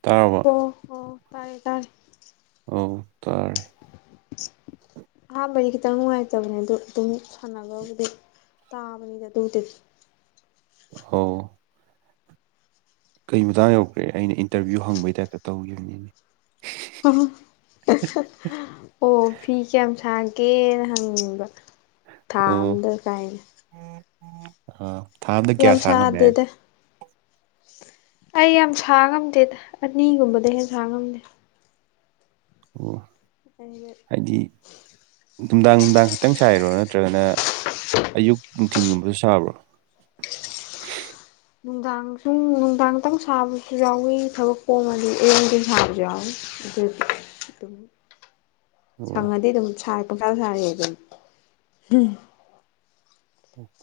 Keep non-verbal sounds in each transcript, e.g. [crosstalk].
ꯇꯥꯔꯕꯣ ꯑꯣ ꯑꯣ ꯇꯥꯏꯦ ꯇꯔ ꯑꯣ ꯇ [unintelligible] ꯑꯍꯥꯟꯕꯗꯤ ꯈꯤꯇꯪ ꯅꯨꯡꯉꯥꯏꯇꯕꯅꯦ ꯑꯗꯨ ꯑꯗꯨꯝ ꯁꯥꯟꯅꯕꯕꯨꯗꯤ ꯇꯥꯕꯅꯤꯗ ꯑꯗꯨꯕꯨꯗꯤ ꯑ ꯀꯩ ꯃꯇꯥꯡ ꯌꯧꯈ꯭ꯔꯦ ꯑꯩꯅ ꯏꯟꯇꯔꯚꯤꯌꯨ ꯍꯪꯕꯒꯤ ꯇꯥꯏꯞꯇ ꯇꯧꯈꯤꯕꯅꯤꯅꯦ ꯑꯣ ꯐꯤ ꯀꯌꯥꯝ ꯁꯥꯒꯦꯅ ꯍꯪꯅꯤꯡꯕ ꯊꯥ ꯑꯝꯗ ꯀꯥꯏ ꯑ ꯌꯥꯝ ꯁꯥꯗꯦꯗ ꯑꯩ ꯌꯥꯝ ꯁꯥ ꯉꯝꯗꯦꯗ ꯑꯅꯤꯒꯨꯝꯕꯗ ꯍꯦꯟꯅ ꯁꯥ ꯉꯝꯗꯦ ꯑꯣ ꯑꯩꯗꯤ ꯍꯥꯏꯗꯤ ꯅꯨꯡꯗꯥꯡ ꯅꯨꯡꯗꯥꯡ ꯈꯛꯇꯪ ꯁꯥꯏꯔꯣ ꯅꯠꯇ꯭ꯔꯒꯅ ꯑꯌꯨꯛ ꯅꯨꯡꯊꯤꯤꯟꯒꯨꯝꯕꯁꯨ ꯁꯥꯕ꯭ꯔꯣ ꯅꯨꯡꯗꯥꯡ ꯁꯨꯝ ꯅꯨꯡꯗꯥꯡꯇꯪ ꯁꯥꯕꯁꯨ ꯌꯥꯎꯋꯤ ꯊꯕꯛ ꯀꯣꯝꯉꯗꯤ ꯏꯔꯣꯡꯊꯦꯟ ꯁꯥꯕꯁꯨ ꯌꯥꯎꯋꯤ ꯑꯗꯨ ꯑꯗꯨ ꯑꯣ ꯁꯪꯉꯗꯤ ꯑꯗꯨꯝ ꯁꯥꯔꯦ ꯄꯪꯈꯥꯗ ꯁꯥꯔꯤ ꯑꯗꯨꯝ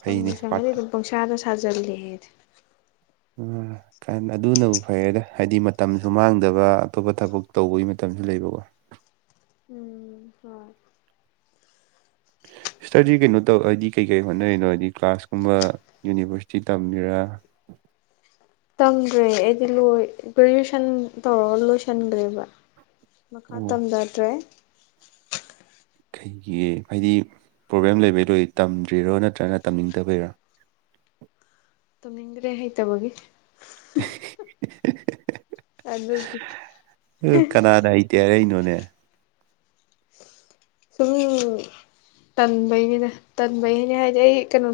ꯐꯩꯅꯦ ꯁꯪꯉꯗꯤ ꯄꯥꯔꯠ ꯑꯗꯨꯝ ꯄꯪꯁꯥꯗ ꯁꯥꯖꯤꯜꯂꯦꯗꯤ ꯎꯝ ꯀ ꯑꯗꯨꯅꯕꯨ ꯐꯩꯔꯦꯗ ꯍꯥꯏꯗꯤ ꯃꯇꯝꯁꯨ ꯃꯥꯡꯗꯕ ꯑꯇꯣꯞꯄ ꯊꯕꯛ ꯇꯧꯕꯒꯤ ꯃꯇꯝꯁꯨ ꯂꯩꯕꯀꯣ ꯎꯝ ꯍꯣꯏ ꯁ꯭ꯇꯗꯤ ꯀꯩꯅꯣ ꯇꯧ ꯍꯥꯏꯗꯤ ꯀꯩ ꯀꯩ ꯍꯣꯠꯅꯔꯤꯅꯣ ꯍꯥꯏꯗꯤ ꯀ꯭ꯂꯥꯁ ꯀꯨꯝꯕ ꯌꯨꯅꯤꯚꯔꯁꯤꯇꯤ ꯇꯝꯃꯤꯔꯥ ꯇꯝꯗ꯭ꯔꯦ ꯑꯩꯗꯤ ꯂꯣꯏ ꯒ꯭ꯔꯦꯖꯨꯦꯁꯟ ꯇꯧꯔꯒ ꯂꯣꯏꯁꯟꯈ꯭ꯔꯦꯕ ꯃꯈꯥ ꯑꯣ ꯇꯝꯊꯗ꯭ꯔꯦ ꯀꯩꯒꯤ ꯍꯥꯏꯗꯤ ꯄ꯭ꯔꯣꯕ꯭ꯂꯦꯝ ꯂꯩꯕꯩ ꯂꯣꯏ ꯇꯝꯗ꯭ꯔꯤꯔꯣ ꯅꯠꯇ꯭ꯔꯒꯅ ꯇꯝꯅꯤꯡꯗꯕꯩꯔꯣ ꯇꯝꯗ꯭ꯔꯦ ꯍꯥꯏꯣꯏ ꯇꯕꯣꯒꯤ ꯑꯗꯨꯒꯤ ꯎ ꯀꯅꯥꯗ ꯇꯦꯔꯩꯩꯅꯣꯅꯦ ꯁꯨꯝ ꯇꯟꯕꯩꯒꯤꯅꯦ ꯇꯟꯕꯩꯅꯦ ꯍꯥꯏꯗꯤ ꯑꯩ ꯀꯩꯅꯣ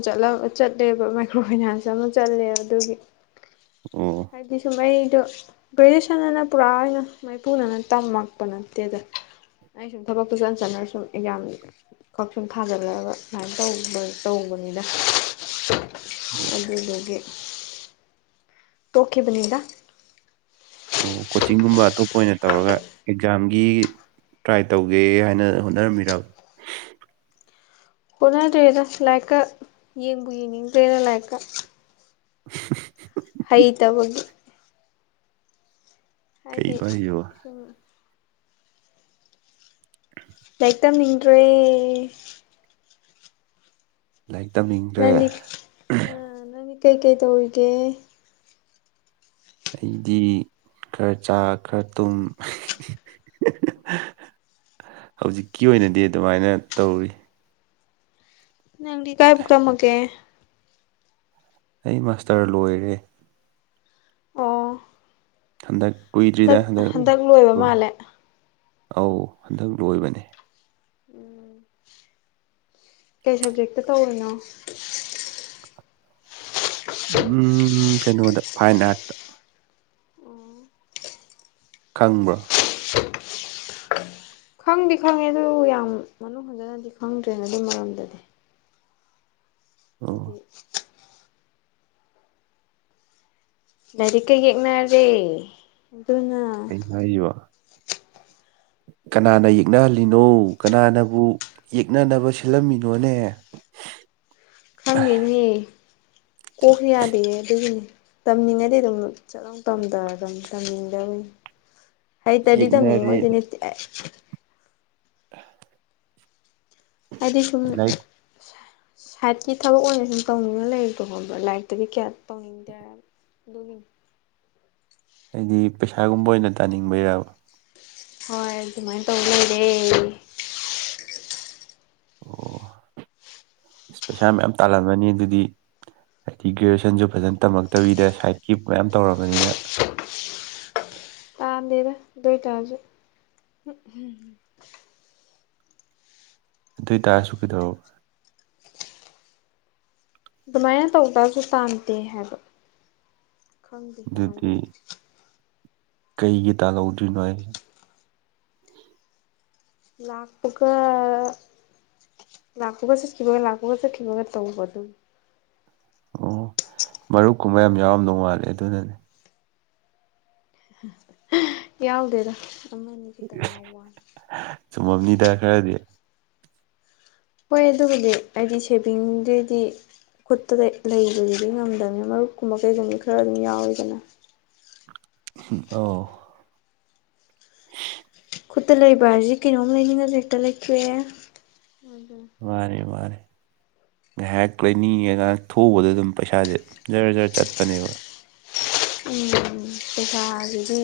ꯆꯠꯂꯦꯕ ꯃꯥꯏꯀ꯭ꯔꯣ ꯐꯥꯏꯅꯥꯟꯁ ꯑꯃ ꯆꯠꯂꯦ ꯑꯗꯨꯒꯤ ꯑꯣ ꯍꯥꯏꯗꯤ ꯁꯥꯏꯗꯣ ꯕ꯭ꯔꯤꯇꯤꯁꯅꯅ ꯄꯨꯔꯥ ꯑꯣꯏꯅ ꯃꯥꯏꯄꯨꯅꯅ ꯇꯝꯃꯛꯄ ꯅꯠꯇꯦꯗ ꯑꯩ ꯁꯨꯝ ꯊꯕꯛꯇꯨ ꯆꯟ ꯆꯠꯟꯅꯔ ꯁꯨꯝ ꯌꯥꯝ ꯌꯥꯝꯃꯤ ꯀꯥꯛ ꯁꯨꯝ ꯊꯥꯖꯤꯜꯂꯛꯑꯒ ꯁꯨꯃꯥꯏꯅ ꯇ ꯇꯧꯕꯅꯤꯅ ꯑꯣ ꯑꯗꯨꯗꯦꯒꯤ ꯇꯣꯛꯈꯤꯦꯕꯅꯤꯗ ꯑꯣ ꯀꯣꯆꯤꯡꯒꯨꯝꯕ ꯑꯇꯣꯞꯄ ꯑꯣꯏꯅ ꯇꯧꯔꯒ ꯑꯦꯛꯖꯥꯝꯒꯤ ꯇ꯭ꯔꯥꯏ ꯇꯧꯒꯦ ꯍꯥꯏꯅ ꯍꯣꯠꯅꯔꯝꯃꯤꯔꯕ ꯍꯣꯠꯅꯗ꯭ꯔꯦꯗ ꯂꯥꯏꯔꯤꯛꯀ ꯌꯦꯡꯕ ꯌꯦꯡꯅꯤꯡꯗ꯭ꯔꯦꯗ ꯂꯥꯏꯔꯤꯛꯀ [unintelligible] ꯍꯩꯇꯕꯒꯤ ꯍꯥꯏꯗꯤ ꯀꯩꯅꯣ ꯍꯥꯏꯁꯤꯕꯣ ꯁꯨꯝ ꯂꯔꯤꯛ ꯇꯝꯅꯤꯡꯗ꯭ꯔꯦ ꯂꯥꯏꯔꯤꯛ ꯇꯝꯅꯤꯡꯗ꯭ꯔꯦ ꯅꯅꯤ ꯑ ꯅꯅꯤ ꯀꯩ ꯀꯩ ꯇꯧꯒꯦ ꯑꯩꯗꯤ ꯈꯔ ꯆꯥ ꯈꯔ ꯊꯨꯝ ꯍꯧꯖꯤꯛꯀꯤ ꯑꯣꯏꯅꯗꯤ ꯑꯗꯨꯃꯥꯏꯅ ꯇꯧꯔꯤ ꯅꯪꯗꯤ ꯀꯥꯏ ꯄꯨ ꯀꯥꯃꯒꯦ ꯑꯩ ꯃꯥꯁꯇꯔ ꯂꯣꯏꯔꯦ ꯑꯣ ꯍꯟꯗꯛ ꯀꯨꯏꯗ꯭ꯔꯤꯗ ꯍꯟꯗꯛ ꯑꯧ ꯍꯟꯗꯛ ꯂꯣꯏꯕꯅꯦ ꯎꯝ ꯀꯩ ꯁꯕꯖꯦꯛꯇ ꯇꯧꯔꯤꯅꯣ ꯎꯝ ꯍꯝ ꯊꯩꯅꯗ ꯐꯥꯏꯟꯅꯥꯥꯔꯠ ꯈꯪꯕ꯭ꯔꯥ ꯈꯪꯗꯤ ꯈꯪꯉꯦ ꯑꯗꯨ ꯌꯥꯝ ꯃꯅꯨꯡ ꯍꯟꯖꯟꯅꯗꯤ ꯈꯪꯗ꯭ꯔꯦꯅ ꯑꯗꯨꯒꯤ ꯃꯔꯝꯗꯗꯤ ꯑꯣ ꯑꯗꯨꯗꯤ ꯂꯥꯏꯔꯤꯛꯀ ꯌꯦꯛꯅꯔꯦ ꯑꯗꯨꯅ ꯍꯥꯏꯣ ꯀꯅꯥꯅ ꯌꯦꯛꯅꯍꯜꯂꯤꯅꯣ ꯀꯅꯥꯅꯕꯨ ꯌꯦꯛꯅꯅꯕ ꯁꯤꯜꯂꯝꯃꯤꯅꯣꯅꯦ ꯈꯪꯉꯦꯅꯤꯌꯦ ꯀꯣꯛꯈ ꯌꯥꯗꯦꯌꯦ ꯑꯗꯨꯒꯤꯅꯦ ꯇꯝꯅꯤꯡꯉꯗꯤ ꯑꯗꯨꯝ ꯈꯤꯇꯪ ꯇꯝꯊꯔ ꯑꯗꯨ ꯇꯝꯅꯤꯡꯗꯕꯅꯤ ꯍꯩꯇꯔꯗꯤ ꯌꯦꯛꯅꯔꯦ ꯇꯝꯅꯤꯡꯉꯣꯏꯗꯣꯏ ꯅ ꯍꯥꯏꯗꯤ ꯁꯨꯝ ꯂꯥꯏꯔꯤꯛ ꯁꯥꯏꯠꯀꯤ ꯊꯕꯛ ꯑꯣꯏꯅ ꯁꯨꯝ ꯇꯧꯅꯤꯡꯉ ꯂꯩꯕ꯭ꯔꯣ ꯈꯣꯕ꯭ꯔꯥ ꯂꯥꯏꯔꯤꯛꯇꯗꯤ ꯀꯌꯥ ꯇꯧꯅꯤꯡꯗꯦ ꯑꯗꯨꯒꯤ ꯑꯩꯗꯤ ꯄꯩꯁꯥꯒꯨꯝꯕ ꯑꯣꯏꯅ ꯇꯥꯅꯤꯡꯕꯔꯕ ꯍꯣꯏ ꯑꯗꯨꯃꯥꯏꯅ ꯇꯧꯅꯔꯦ ꯑꯣ [unintelligible] ꯄꯩꯁꯥ ꯃꯌꯥꯝ ꯇꯥꯜꯍꯟꯕꯅꯤ ꯑꯗꯨꯗꯤ ꯍꯥꯏꯗꯤ ꯒ꯭ꯔꯦꯖꯨꯋꯦꯁꯟꯁꯨ ꯐꯖꯅ ꯇꯝꯃꯛꯇꯕꯤꯗ ꯁꯥꯏꯠꯀꯤ ꯃꯌꯥꯝ ꯇꯧꯔꯕꯅꯤꯅ ꯗꯔꯏꯇꯥ ꯍꯧꯖꯤ ꯑꯗꯨ ꯇꯥꯁꯨ ꯀꯩꯗꯑꯣ ꯑꯗꯨꯃꯥꯏꯅ ꯇꯧ ꯇꯁꯨ ꯇꯥꯟꯗꯦ ꯍꯥꯏꯕ ꯈꯪꯗꯦ ꯑꯗꯨꯗꯤ ꯀꯃꯥꯏꯅꯧ ꯀꯩꯒꯤ ꯇꯥꯍꯧꯗꯣꯏꯔꯤꯅꯣ ꯍꯥꯏꯁꯤꯅꯦ ꯂꯥꯛꯄꯒ ꯂꯥꯛꯀꯨꯒꯁꯦ ꯀꯤꯒꯦ ꯂꯥꯛꯀꯨꯒꯁꯦ ꯀꯤ ꯀꯦ ꯇꯣꯡꯕ ꯑꯗꯨꯝ ꯑꯣ ꯃꯔꯨꯞꯀꯨꯝꯕ ꯌꯥꯝ ꯌꯥꯎꯔꯝꯗꯧ ꯃꯥꯠꯂꯦ ꯑꯗꯨꯅꯅꯦ ꯌꯥꯎꯗꯦꯗ ꯑꯃꯅꯤꯅ ꯈꯤꯇꯪ ꯌꯥꯝ ꯋꯥꯅꯤ ꯆꯨꯝꯃꯝꯅꯤꯗ ꯈꯔꯗꯤ ꯍꯣꯏ ꯑꯗꯨꯕꯨꯗꯤ ꯑꯩꯗꯤ ꯁꯦꯚꯤꯡꯗꯗꯤ ꯈꯨꯠꯇꯗ ꯂꯩꯕꯗꯨꯗꯤ ꯉꯝꯗꯕꯅꯤ ꯃꯔꯨꯞ ꯀꯨꯝꯕ ꯀꯩꯒꯨꯝꯅꯤ ꯈꯔ ꯑꯗꯨꯝ ꯌꯥꯎꯋꯤꯗꯅ ꯑꯧ ꯈꯨꯠꯇ ꯂꯩꯕ ꯍꯥꯏꯁꯤ ꯀꯩꯅꯣꯝ ꯂꯩꯅꯤꯡꯉꯁꯨ ꯍꯦꯛꯇ ꯂꯩꯈꯦ ꯃꯥꯅꯦ ꯃꯥꯅꯦ ꯉꯥꯏꯍꯥꯛ ꯀꯣꯏꯅꯤꯡꯉꯒꯥꯏꯅ ꯊꯣꯛꯎꯕꯗ ꯑꯗꯨꯝ ꯄꯩꯁꯥꯁꯦ ꯖꯔ ꯖꯔ ꯆꯠꯄꯅꯦꯕ ꯎꯝ ꯄꯩꯁꯥꯁꯤꯗꯤ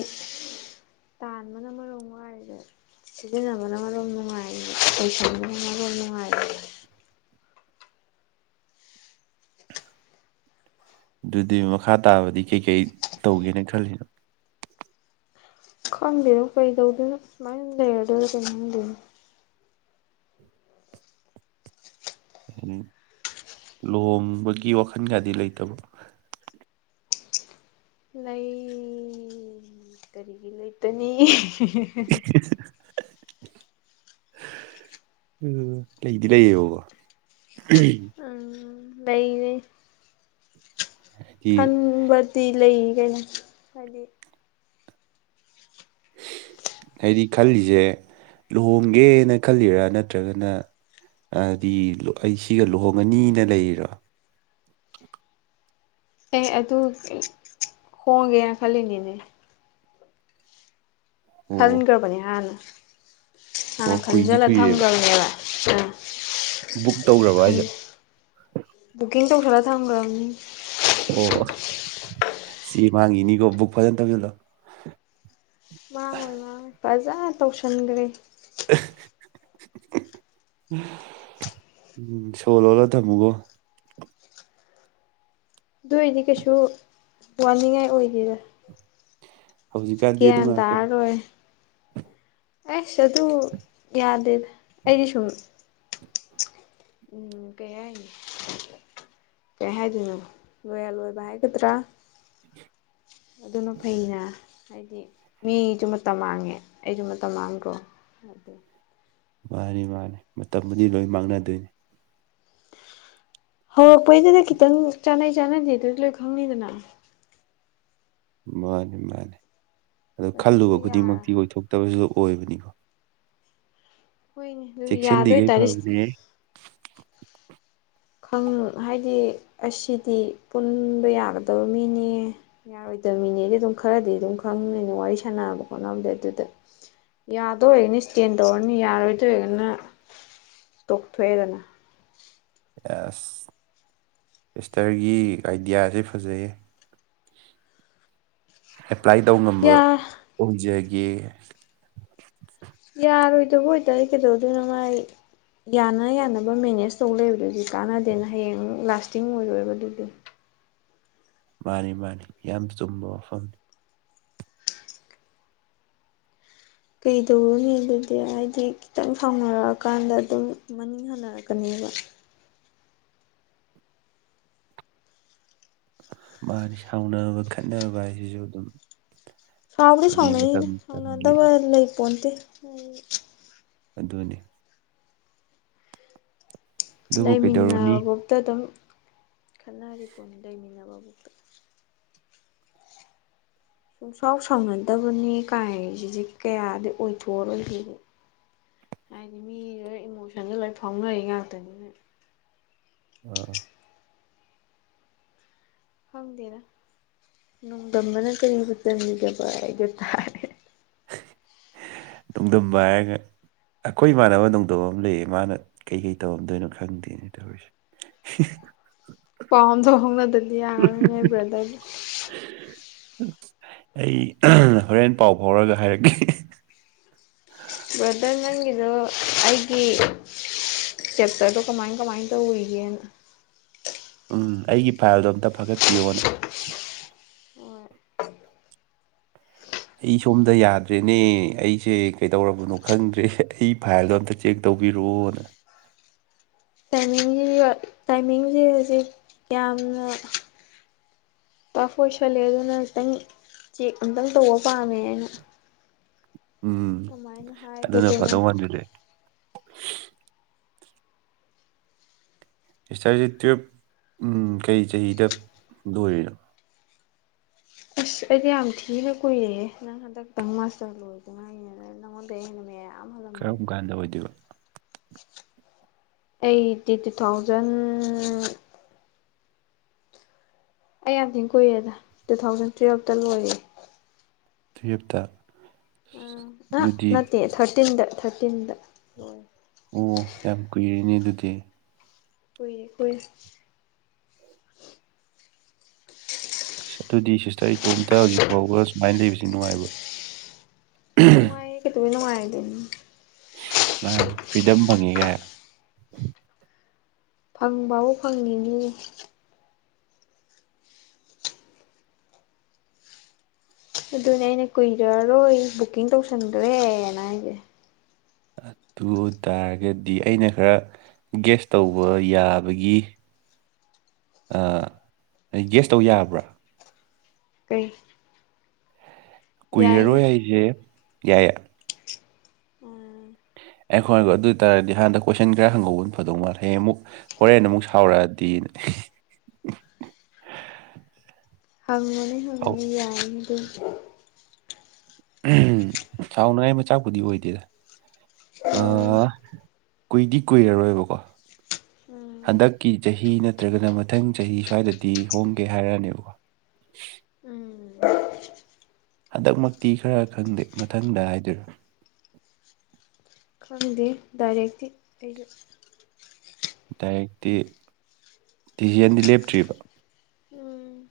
ꯇꯥꯟꯕꯅ ꯃꯔꯣ ꯋꯥꯏꯗ ꯁꯤꯖꯤꯟꯅꯕꯅꯃ ꯔꯣꯝ ꯅꯨꯡꯉꯥꯏ ꯄꯩꯁꯥꯅꯅꯃ ꯔꯣꯝ ꯅꯨꯡꯉꯥꯏ ꯑꯗꯨꯗꯤ ꯃꯈꯥ ꯇꯥꯕꯗꯤ ꯀꯩꯀꯩ ꯇꯧꯒꯦꯅ ꯈꯜꯂꯤꯅꯣ ꯈꯝꯗꯦꯅꯣ ꯀꯩꯗꯧꯗꯅ ꯃꯥꯏ ꯂꯩꯔ ꯑꯗꯨ ꯑꯗꯨ ꯀꯅꯗꯦꯣ ꯂꯨꯍꯣꯡꯕꯒꯤ ꯋꯥꯈꯜ ꯀꯌꯥꯗꯤ ꯂꯩꯇꯕ꯭ꯔꯣ ꯂꯩ ꯀꯔꯤꯒꯤ ꯂꯩꯇꯅꯤ [unintelligible] [unintelligible] ꯎꯝ ꯂꯩꯗꯤ ꯂꯩꯌꯦꯕꯕ ꯎꯝ ꯂꯩꯩꯅꯦ ꯍꯥꯏꯗꯤ ꯈꯟꯕꯗꯤ ꯂꯩ ꯀꯩꯅꯣ ꯍꯥꯏꯗꯤ ꯍꯥꯏꯗꯤ ꯈꯜꯂꯤꯁꯦ ꯂꯨꯍꯣꯡꯒꯦꯅ ꯈꯜꯂꯤꯔꯥ ꯅꯠꯇ꯭ꯔꯒꯅ ꯍꯥꯏꯗꯤ ꯑꯩ ꯁꯤꯒ ꯂꯨꯍꯣꯡꯉꯅꯤꯅ ꯂꯩꯔꯤꯔꯣ ꯑꯦ ꯑꯗꯨ ꯍꯣꯡꯒꯦꯅ ꯈꯜꯂꯤꯅꯦꯅꯦ ꯑꯣ ꯈꯟꯈ꯭ꯔꯕꯅꯦ ꯍꯥꯟꯅ ꯍꯥꯟꯅ ꯑꯣ ꯀꯨꯏꯗꯤ ꯈꯟꯖꯤꯜꯂ ꯀꯨꯏꯔꯦꯕ ꯊꯝꯈ꯭ꯔꯕꯅꯦꯕ ꯎꯝ ꯕꯨꯛ ꯇꯧꯈ꯭ꯔꯕ ꯍꯥꯏꯁꯦ ꯕꯨꯀꯤꯡ ꯇꯧ ꯈꯔꯥ ꯊꯥꯡꯕ꯭ꯔꯥꯕꯅꯤ ꯑꯣ ꯁꯤ ꯃꯥꯡꯉꯤꯅꯤꯀꯣ ꯕꯨꯛ ꯐꯖꯅ ꯊꯧꯁꯤꯜꯂꯣ ꯃꯥꯡꯉꯣꯏꯅꯥꯡ ꯐꯖꯅ ꯇꯧꯁꯟꯈ꯭ꯔꯦ ꯎꯝ ꯁꯣꯜꯂꯣꯒ ꯊꯝꯃꯨꯒꯣ ꯑꯗꯨ ꯑꯣꯏꯗꯤ ꯀꯩꯁꯨ ꯋꯥꯅꯤꯡꯉꯥꯏ ꯑꯣꯏꯗꯦꯔ ꯍꯧꯖꯤꯛꯀꯥꯟꯗꯤ ꯑꯗꯨ ꯟ ꯉꯥꯛꯇꯅꯤ ꯇꯔꯣꯏ ꯑꯁ ꯑꯗꯨ ꯌꯥꯗꯦ ꯑꯩꯗꯤ ꯁꯨꯝ ꯎꯝ ꯀꯌꯥꯏ ꯀꯩ ꯍꯥꯏꯗꯣꯏꯅꯣ ꯂꯣꯏꯔ ꯂꯣꯏꯕ ꯍꯥꯏꯒꯗ꯭ꯔꯥ ꯑꯗꯨꯅ ꯐꯩꯅ ꯍꯥꯏꯗꯤ ꯃꯤꯁꯨ ꯃꯇꯝ ꯃꯥꯡꯉꯦ ꯑꯩꯁꯨ ꯃꯇꯝ ꯃꯥꯡꯈ꯭ꯔꯣ ꯑꯗꯨ ꯃꯥꯅꯤ ꯃꯥꯅꯤ ꯃꯇꯝꯗꯨꯗꯤ ꯂꯣꯏ ꯃꯥꯡꯅꯗꯣꯏꯅꯤ ꯍꯧꯔꯛꯄꯩꯗꯨꯅ ꯈꯤꯇꯪ ꯆꯥꯟꯅꯩ ꯆꯥꯟꯅꯗꯦ ꯑꯗꯨꯁꯨ ꯂꯣꯏ ꯈꯪꯅꯤꯗꯅ ꯃꯥꯅꯤ ꯃꯥꯅꯤ ꯑꯗꯣ ꯑꯗꯨꯗ ꯈꯜꯂꯨꯕ ꯌꯥꯔ ꯈꯨꯗꯤꯡꯃꯛꯇꯤ ꯑꯣꯏꯊꯣꯛꯇꯕꯁꯨ ꯑꯣꯏꯕꯅꯤꯀꯣ ꯍꯣꯏꯅꯦ ꯑꯗꯨ ꯌꯥꯗꯣꯏ ꯆꯦꯛꯁꯤꯜꯂꯤꯈꯩ ꯇꯥꯔꯦ ꯐꯕꯅꯦ ꯈꯪ ꯍꯥꯏꯗꯤ ꯑꯁꯤꯗꯤ ꯄꯨꯟꯕ ꯌꯥꯒꯗꯕ ꯃꯤꯅꯤ ꯌꯥꯔꯣꯏꯗꯕꯃꯤꯅꯦꯗꯤ ꯑꯗꯨꯝ ꯈꯔꯗꯤ ꯑꯗꯨꯝ ꯈꯪꯉꯦꯅꯦ ꯋꯥꯔꯤ ꯁꯥꯟꯅꯕ ꯈꯣꯠꯅꯕꯗ ꯑꯗꯨꯗ ꯌꯥꯗꯣꯏ ꯑꯣꯏꯔꯒꯅꯤ ꯏꯁꯇꯦꯟ ꯇꯧꯔꯅꯤ ꯌꯥꯔꯣꯏꯗꯣꯏ ꯑꯣꯏꯔꯒꯅ ꯇꯣꯛꯊꯣꯛꯑꯦꯗꯅ ꯌꯦꯁ ꯁꯤꯁꯇꯔꯒꯤ ꯑꯥꯏꯗꯤꯌꯥꯁꯦ ꯐꯖꯩꯌꯦ ꯑꯦꯄ꯭ꯂꯥꯏ ꯇꯧꯕ ꯉꯝꯕ ꯌꯥ ꯑꯣꯏꯖꯒꯦ ꯌꯥꯔꯣꯏꯗꯕ ꯑꯣꯏꯇꯥꯔꯗꯤ ꯀꯩꯗꯧꯗꯣꯏꯅ ꯃꯥꯏ ꯌꯥꯅ ꯌꯥꯅꯕ ꯃꯦꯅꯦꯖ ꯇꯧ ꯂꯩꯕꯗꯨꯗꯤ ꯀꯥꯟꯅꯗꯦꯅ ꯍꯌꯦꯡ ꯑꯃꯨꯛ ꯂꯥꯁꯇꯤꯡ ꯑꯣꯏꯔꯣꯏꯕ ꯑꯗꯨꯗꯤ ꯃꯥꯅꯤ ꯃꯥꯅꯤ ꯌꯥꯝ ꯆꯨꯝꯕ ꯋꯥꯐꯝꯅꯤ ꯀꯩꯗꯧꯔꯨꯅꯤ ꯑꯗꯨꯗꯤ ꯍꯥꯏꯗꯤ ꯈꯤꯇꯪ ꯁꯥꯎꯅꯔꯛꯑꯀꯥꯟꯗ ꯑꯗꯨꯝ ꯃꯅꯤꯡ ꯍꯟꯅꯔꯛꯀꯅꯦꯕ ꯃꯥꯅ ꯁꯥꯎꯅꯕ ꯈꯠꯅꯕ ꯍꯥꯏꯁꯤꯁꯨ ꯑꯗꯨꯝ ꯁꯥꯎꯗꯤ ꯍꯥꯏꯗꯤ ꯃꯇꯝ ꯁꯥꯎꯅꯩꯅꯤꯗ ꯃꯇꯝꯒꯤ ꯁꯥꯎꯅꯗꯕ ꯂꯩꯄꯣꯟꯇꯦ ꯑꯗꯨꯅꯤ ꯑꯗꯨꯕꯨ ꯀꯩꯗꯧꯔꯨꯅꯤ ꯂꯩꯃꯤꯟꯅꯕꯕꯧꯇ ꯑꯗꯨꯝ ꯈꯠꯅꯔꯤ ꯄꯣꯠꯅꯤ ꯂꯩꯃꯤꯟꯅꯕꯧ ꯁꯨꯡꯁꯥꯎ ꯁꯥꯎꯅꯗꯕꯅꯤ ꯀꯥꯏꯁꯤꯗꯤ ꯀꯌꯥꯗꯤ ꯑꯣꯏꯊꯣꯛꯑꯔꯣꯏꯗꯤ ꯍꯥꯏꯗꯤ ꯃꯤ ꯂꯣꯏ ꯏꯃꯣꯁꯟꯗꯥ ꯂꯣꯏ ꯐꯥꯎꯅꯔꯤ ꯉꯥꯛꯇꯅꯤꯅ ꯑꯥ ꯈꯪꯗꯦꯗꯥ ꯅꯨꯡꯗꯝꯝꯕꯅ ꯀꯔꯤꯕꯨ ꯇꯥꯃꯤꯒꯕ ꯍꯥꯏꯗꯨ ꯇꯥꯏ [inaudible] ꯅꯣꯡꯗꯝꯕ ꯍꯥꯏꯔꯒ ꯑꯩꯈꯣꯏ ꯏꯃꯥꯟꯅꯕ ꯅꯣꯡꯗꯝꯕ ꯑꯃ ꯂꯩꯌꯦ ꯃꯥꯅ ꯀꯩ ꯀꯩ ꯇꯧꯔꯝꯗꯣꯏꯅꯣ ꯈꯪꯗꯦꯅꯦ ꯇꯧꯔꯤꯁꯦ [unintelligible] ꯄꯥꯎ ꯑꯝꯇ ꯐꯥꯎꯅꯗꯗꯤ ꯌꯥꯔꯔꯣꯏ ꯅꯣꯏ ꯕ꯭ꯔꯗꯔꯗꯤ ꯑꯩ ꯍꯣꯔꯦꯟ ꯄꯥꯎ ꯐꯥꯎꯔꯒ ꯍꯥꯏꯔꯛꯀꯦ ꯕ꯭ꯔꯗꯔ ꯅꯪꯒꯤꯗꯣ ꯑꯩꯒꯤ ꯆꯞꯇꯔ ꯗꯣꯀꯃꯥꯏ ꯀꯃꯥꯏ ꯇꯧꯔꯤꯒꯦꯅ ꯎꯝ ꯑꯩꯒꯤ ꯐꯥꯏꯜꯗꯣ ꯑꯝꯇ ꯐꯒꯠꯄꯤꯌꯣꯅ [unintelligible] ꯍꯣꯏ ꯑꯩ ꯁꯣꯝꯗ ꯌꯥꯗ꯭ꯔꯦꯅꯦ ꯑꯩꯁꯦ ꯀꯩꯗꯧꯔꯕꯅꯣ ꯈꯪꯗ꯭ꯔꯦ ꯑꯩ ꯐꯥꯏꯜꯗꯣ ꯑꯝꯇ ꯆꯦꯛ ꯇꯧꯕꯤꯔꯛꯑꯣꯅ ꯇꯥꯏꯃꯤꯡꯁꯤ ꯇꯥꯏꯃꯤꯡꯁ ꯍꯧꯖꯤꯛ ꯌꯥꯝꯅ ꯇꯐ ꯑꯣꯏꯁꯤꯟꯂꯛ ꯑꯦꯗꯥꯅꯥ ꯈꯤꯇꯪ ꯆꯦꯛ ꯑꯃꯇꯪ ꯇꯧꯕ ꯄꯥꯝꯃꯦ ꯌꯥꯅ ꯎꯝ ꯑꯗꯨꯃꯥꯏꯅ ꯍꯥꯏꯕꯔꯥ ꯀꯩꯅꯣ ꯎ [unintelligible] ꯁꯤꯁꯇꯔꯁꯦ ꯇꯨꯌꯦꯞ ꯀꯩ ꯆꯍꯤꯗ ꯂꯣꯏꯔꯤꯅꯣ ꯑꯁ ꯑꯩꯗꯤ ꯌꯥꯝ ꯊꯤꯅ ꯀꯨꯏꯔꯦ ꯅꯪ ꯍꯟꯗꯛꯇꯪ ꯃꯥꯁꯇꯔ ꯂꯣꯏꯗ ꯉꯥꯏꯔꯤ [unintelligible] ꯅꯉꯣꯟꯗꯩꯩ ꯑꯩꯅꯥ ꯃꯌꯥꯝ ꯍꯜꯂꯝꯒꯅꯤ ꯀꯔꯝ ꯀꯥꯟꯗ ꯑꯣꯏꯗꯣꯏꯕ ꯑꯩꯠꯇꯤ ꯇꯨ ꯊꯥꯎꯖꯟ ꯑꯩ ꯌꯥꯝ ꯊꯤꯟ ꯀꯨꯏꯔꯦꯗ ꯇꯨ ꯊꯥꯎꯖꯟ ꯇꯨꯋꯜꯕ ꯇ ꯂꯣꯏꯔꯦ ꯇꯨꯌꯦꯞꯇꯥ ꯑ ꯅꯠꯇꯦ ꯊꯔꯇꯤꯟꯗ ꯊꯔꯇꯤꯟꯗ ꯑꯣ ꯌꯥꯝ ꯀꯨꯏꯔꯤꯅꯦ ꯑꯗꯨꯗꯤ ꯀꯨꯏꯔꯦ ꯀꯨꯏꯔꯦ ꯑꯗꯨꯗꯤ ꯁꯤꯁꯇꯔ ꯏꯇꯣꯝꯇ ꯍꯧꯖꯤꯛ ꯐꯥꯎꯕ ꯁꯨꯃꯥꯏꯅ ꯂꯩꯕꯁꯤ ꯅꯨꯡꯉꯥꯏꯕ꯭ꯔꯣ ꯅꯨꯡꯉꯥꯏ ꯀꯩꯗꯧꯕꯩ ꯅꯨꯡꯉꯥꯏꯔꯣꯏꯗ꯭ꯔꯤꯅꯣ ꯃꯅꯦ ꯐ꯭ꯔꯤꯗꯝ ꯐꯪꯉꯦ ꯒꯥꯏꯌꯣ ꯐꯪꯕꯕꯨ ꯐꯪꯉꯤꯅꯤ ꯑꯗꯨꯅꯦ ꯑꯩꯅ ꯀꯨꯏꯔꯔꯣꯏ ꯕꯨꯛꯀꯤꯡ ꯇꯧꯁꯟꯒ꯭ꯔꯦꯅ ꯍꯥꯏꯁꯦ ꯑꯗꯨ ꯇꯔꯒꯗꯤ ꯑꯩꯅ ꯈꯔ ꯒꯦꯁ ꯇꯧꯕ ꯌꯥꯕꯒꯤ ꯑ ꯒꯦꯁ ꯇꯧ ꯌꯥꯕ꯭ꯔꯥ ꯀꯩ ꯌꯥꯏꯅꯦ ꯀꯨꯏꯔꯔꯣꯏ ꯍꯥꯏꯁꯦ ꯌꯥꯏꯌꯦ ꯎꯝ ꯑꯩꯈꯣꯏꯔꯒ ꯑꯗꯨ ꯑꯣꯏꯇꯥꯔꯗꯤ ꯍꯥꯟꯅ ꯀꯣꯏꯁꯟ ꯈꯔ ꯍꯪꯒꯧꯕ ꯐꯗꯧ ꯃꯥꯜꯂꯦꯌꯦ ꯑꯃꯨꯛ ꯍꯣꯔꯦꯟ ꯑꯃꯨꯛ ꯁꯥꯎꯔꯛꯑꯗꯤ ꯍꯪꯉꯅꯤ ꯁꯥꯎ- ꯍꯪꯉꯅꯤ ꯌꯥꯏꯅ ꯑꯗꯨꯝ ꯁꯥꯎꯅꯉꯥꯏ ꯃꯆꯥꯛꯄꯨꯗꯤ ꯑꯣꯏꯗꯦꯗ ꯎꯝ ꯑꯥ ꯀꯨꯏꯗꯤ ꯀꯨꯏꯔꯔꯣꯏꯕꯀꯣ ꯎꯝ ꯍꯟꯗꯛꯀꯤ ꯆꯍꯤ ꯅ ꯅꯠꯇ꯭ꯔꯒꯅ ꯃꯊꯪ ꯆꯍꯤ ꯁ꯭ꯋꯥꯏꯗꯗꯤ ꯍꯣꯡꯒꯦ ꯍꯥꯏꯔꯛꯅꯦꯕꯀꯣ ꯎꯝ ꯍꯟꯗꯛꯃꯛꯇꯤ ꯈꯔ ꯈꯪꯗꯦ ꯃꯊꯪꯗ ꯍꯥꯏꯗꯣꯏꯔꯣ ꯈꯪꯗꯦ ꯗꯥꯏꯔꯦꯛꯇꯤ ꯑꯩꯁꯨ ꯗꯥꯏꯔꯦꯛꯇꯤ ꯗꯤꯖꯤꯟꯗꯤ ꯂꯦꯞꯇ꯭ꯔꯤꯕ ꯎꯝ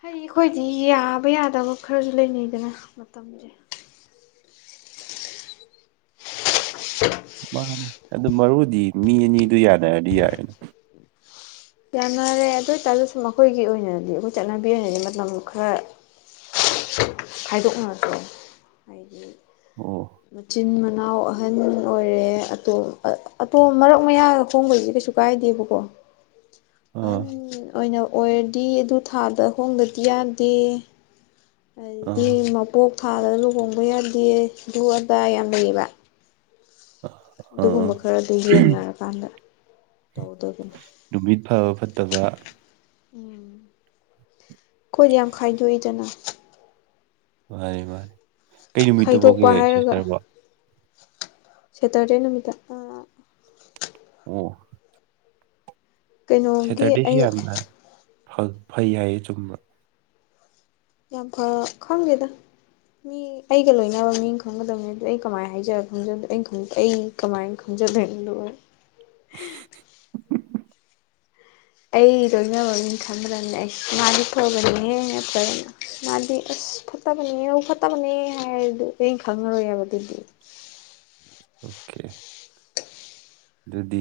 ꯍ ꯑꯩꯈꯣꯏꯗꯤ ꯌꯥꯕ ꯌꯥꯗꯕ ꯈꯔꯁꯨ ꯂꯩꯅꯩꯗꯅ ꯃꯇꯝꯁꯦ ꯃꯥꯅꯦ ꯑꯗꯨ ꯃꯔꯨꯗꯤ ꯃꯤ ꯑꯅꯤꯗꯨ ꯌꯥꯅꯔꯗꯤ ꯌꯥꯔꯦꯅ ꯌꯥꯝ ꯔꯦ ꯑꯗꯨ ꯑꯣꯏꯇꯥꯔꯁꯨ ꯁꯨꯝ ꯃꯈꯣꯏꯒꯤ ꯑꯣꯏꯅꯗꯤ ꯑꯩꯈꯣꯏ ꯆꯠꯅꯕꯤ ꯑꯣꯏꯅꯗꯤ ꯃꯇꯝ ꯈꯔ ꯈꯥꯏꯗꯣꯛꯅꯗ꯭ꯔꯣ ꯍꯥꯏꯗꯤ ꯑꯣ ꯃꯆꯤꯟ ꯃꯅꯥꯎ ꯑꯍꯟ ꯑꯣꯏꯔꯦ ꯑꯇꯣꯝ ꯑꯇꯣꯝ ꯃꯔꯛ ꯃꯌꯥ ꯍꯣꯡꯕꯒꯤ ꯀꯩꯁꯨ ꯂꯨꯒꯥꯏꯗꯕꯀꯣ ꯑꯥ ꯑꯍꯟ ꯑꯣꯏꯅ ꯑꯣꯏꯔꯗꯤ ꯑꯗꯨ ꯊꯥꯗ ꯑ ꯍꯣꯡꯗꯗꯤ ꯌꯥꯗꯦ ꯑꯥ ꯑꯗꯒꯤ ꯃꯄꯣꯛ ꯊꯥꯗꯒ ꯂꯨꯍꯣꯡꯕ ꯌꯥꯗꯦ ꯑꯗꯨ ꯑꯗꯥ ꯌꯥꯝ ꯂꯩꯩꯌꯦꯕ ꯑꯥ ꯑꯥ ꯑꯗꯨꯒꯨꯝꯕ ꯈꯔꯗꯨ ꯌꯦꯡꯅꯔꯀꯥꯟꯗ ꯇꯧꯗꯕꯅꯤ ꯅꯨꯃꯤꯠ ꯐꯕ ꯐꯠꯇꯕ ꯎꯝ ꯑꯩꯈꯣꯏꯗꯤ ꯌꯥꯝ ꯈꯥꯏꯗꯣꯛꯏꯗꯅ ꯃꯥꯅꯤ ꯃꯥꯅꯤ ꯀꯩ ꯈꯥꯏꯗꯣꯛꯄ ꯅꯨꯃꯤꯠꯇꯐꯧꯒꯦ ꯁꯤꯁꯇꯔꯐꯣ ꯁꯇꯔꯦ ꯅꯨꯃꯤꯠꯇ ꯑꯣ ꯀꯩꯅꯣꯒꯤ ꯁꯦꯇꯔꯗꯦꯁꯤ ꯑꯩ ꯌꯥꯝꯅ ꯐꯩ ꯍꯥꯏꯌꯦ ꯆꯨꯝꯕ ꯌꯥꯝ ꯐ ꯈꯪꯒꯦꯗ ꯃꯤ ꯑꯩꯒ ꯂꯣꯏꯅꯕ ꯃꯤ ꯈꯪꯒꯗꯕꯅꯤ ꯑꯗꯨ ꯑꯩ ꯀꯃꯥꯏꯅ ꯍꯥꯏꯖ ꯈꯪꯖꯕꯗꯣ ꯑꯩ ꯑꯩ ꯀꯃꯥꯏ ꯈꯖꯂꯗ [unintelligible] ꯑꯩ ꯂꯣꯏꯅꯕꯒꯤꯅꯤ ꯈꯟꯗ꯭ꯔꯕꯅꯦ ꯑꯩ ꯃꯥꯗꯤ ꯐꯒꯅꯤꯅꯦ ꯐꯗꯅ ꯃꯥꯗꯤ ꯑꯁ ꯐꯠꯇꯕꯅꯦ ꯑꯣꯧ ꯐꯠꯇꯕꯅꯦ ꯍꯥꯏꯔꯗꯨ ꯑꯩꯅ ꯈꯪꯉꯔꯣꯏꯑꯕ ꯑꯗꯨꯗꯤ ꯑꯣꯀꯦ ꯑꯗꯨꯗꯤ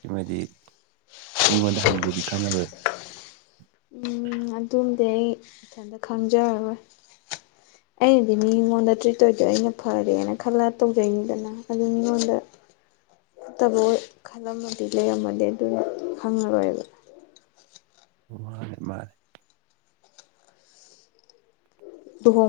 ꯁꯃꯗꯤ ꯃꯤꯉꯣꯟꯗ ꯍꯪꯒꯦꯗꯤ ꯈꯪꯉꯔꯣꯏ ꯎꯝ ꯑꯗꯨꯝꯗꯤ ꯑꯩ ꯏꯊꯟꯇ ꯈꯪꯖꯔꯔꯣꯏ ꯑꯩꯅꯗꯤ ꯃꯤ ꯃꯤꯉꯣꯟꯗ ꯇ꯭ꯔꯤꯠ ꯑꯣꯏꯗꯣ ꯑꯩꯅ ꯐꯔꯦꯅ ꯈꯜꯂ ꯇꯧꯖꯩꯅꯤꯗꯅ ꯑꯗꯨ ꯃꯤꯉꯣꯟꯗ ꯐꯠꯇꯕ ꯈꯜꯂꯝꯃꯗꯤ ꯂꯩꯔꯝꯃꯗꯤ ꯑꯗꯨꯅ ꯈꯪꯉꯔꯣꯏꯕ ꯃꯥꯅꯦ ꯃꯥꯅꯦ ꯍꯣ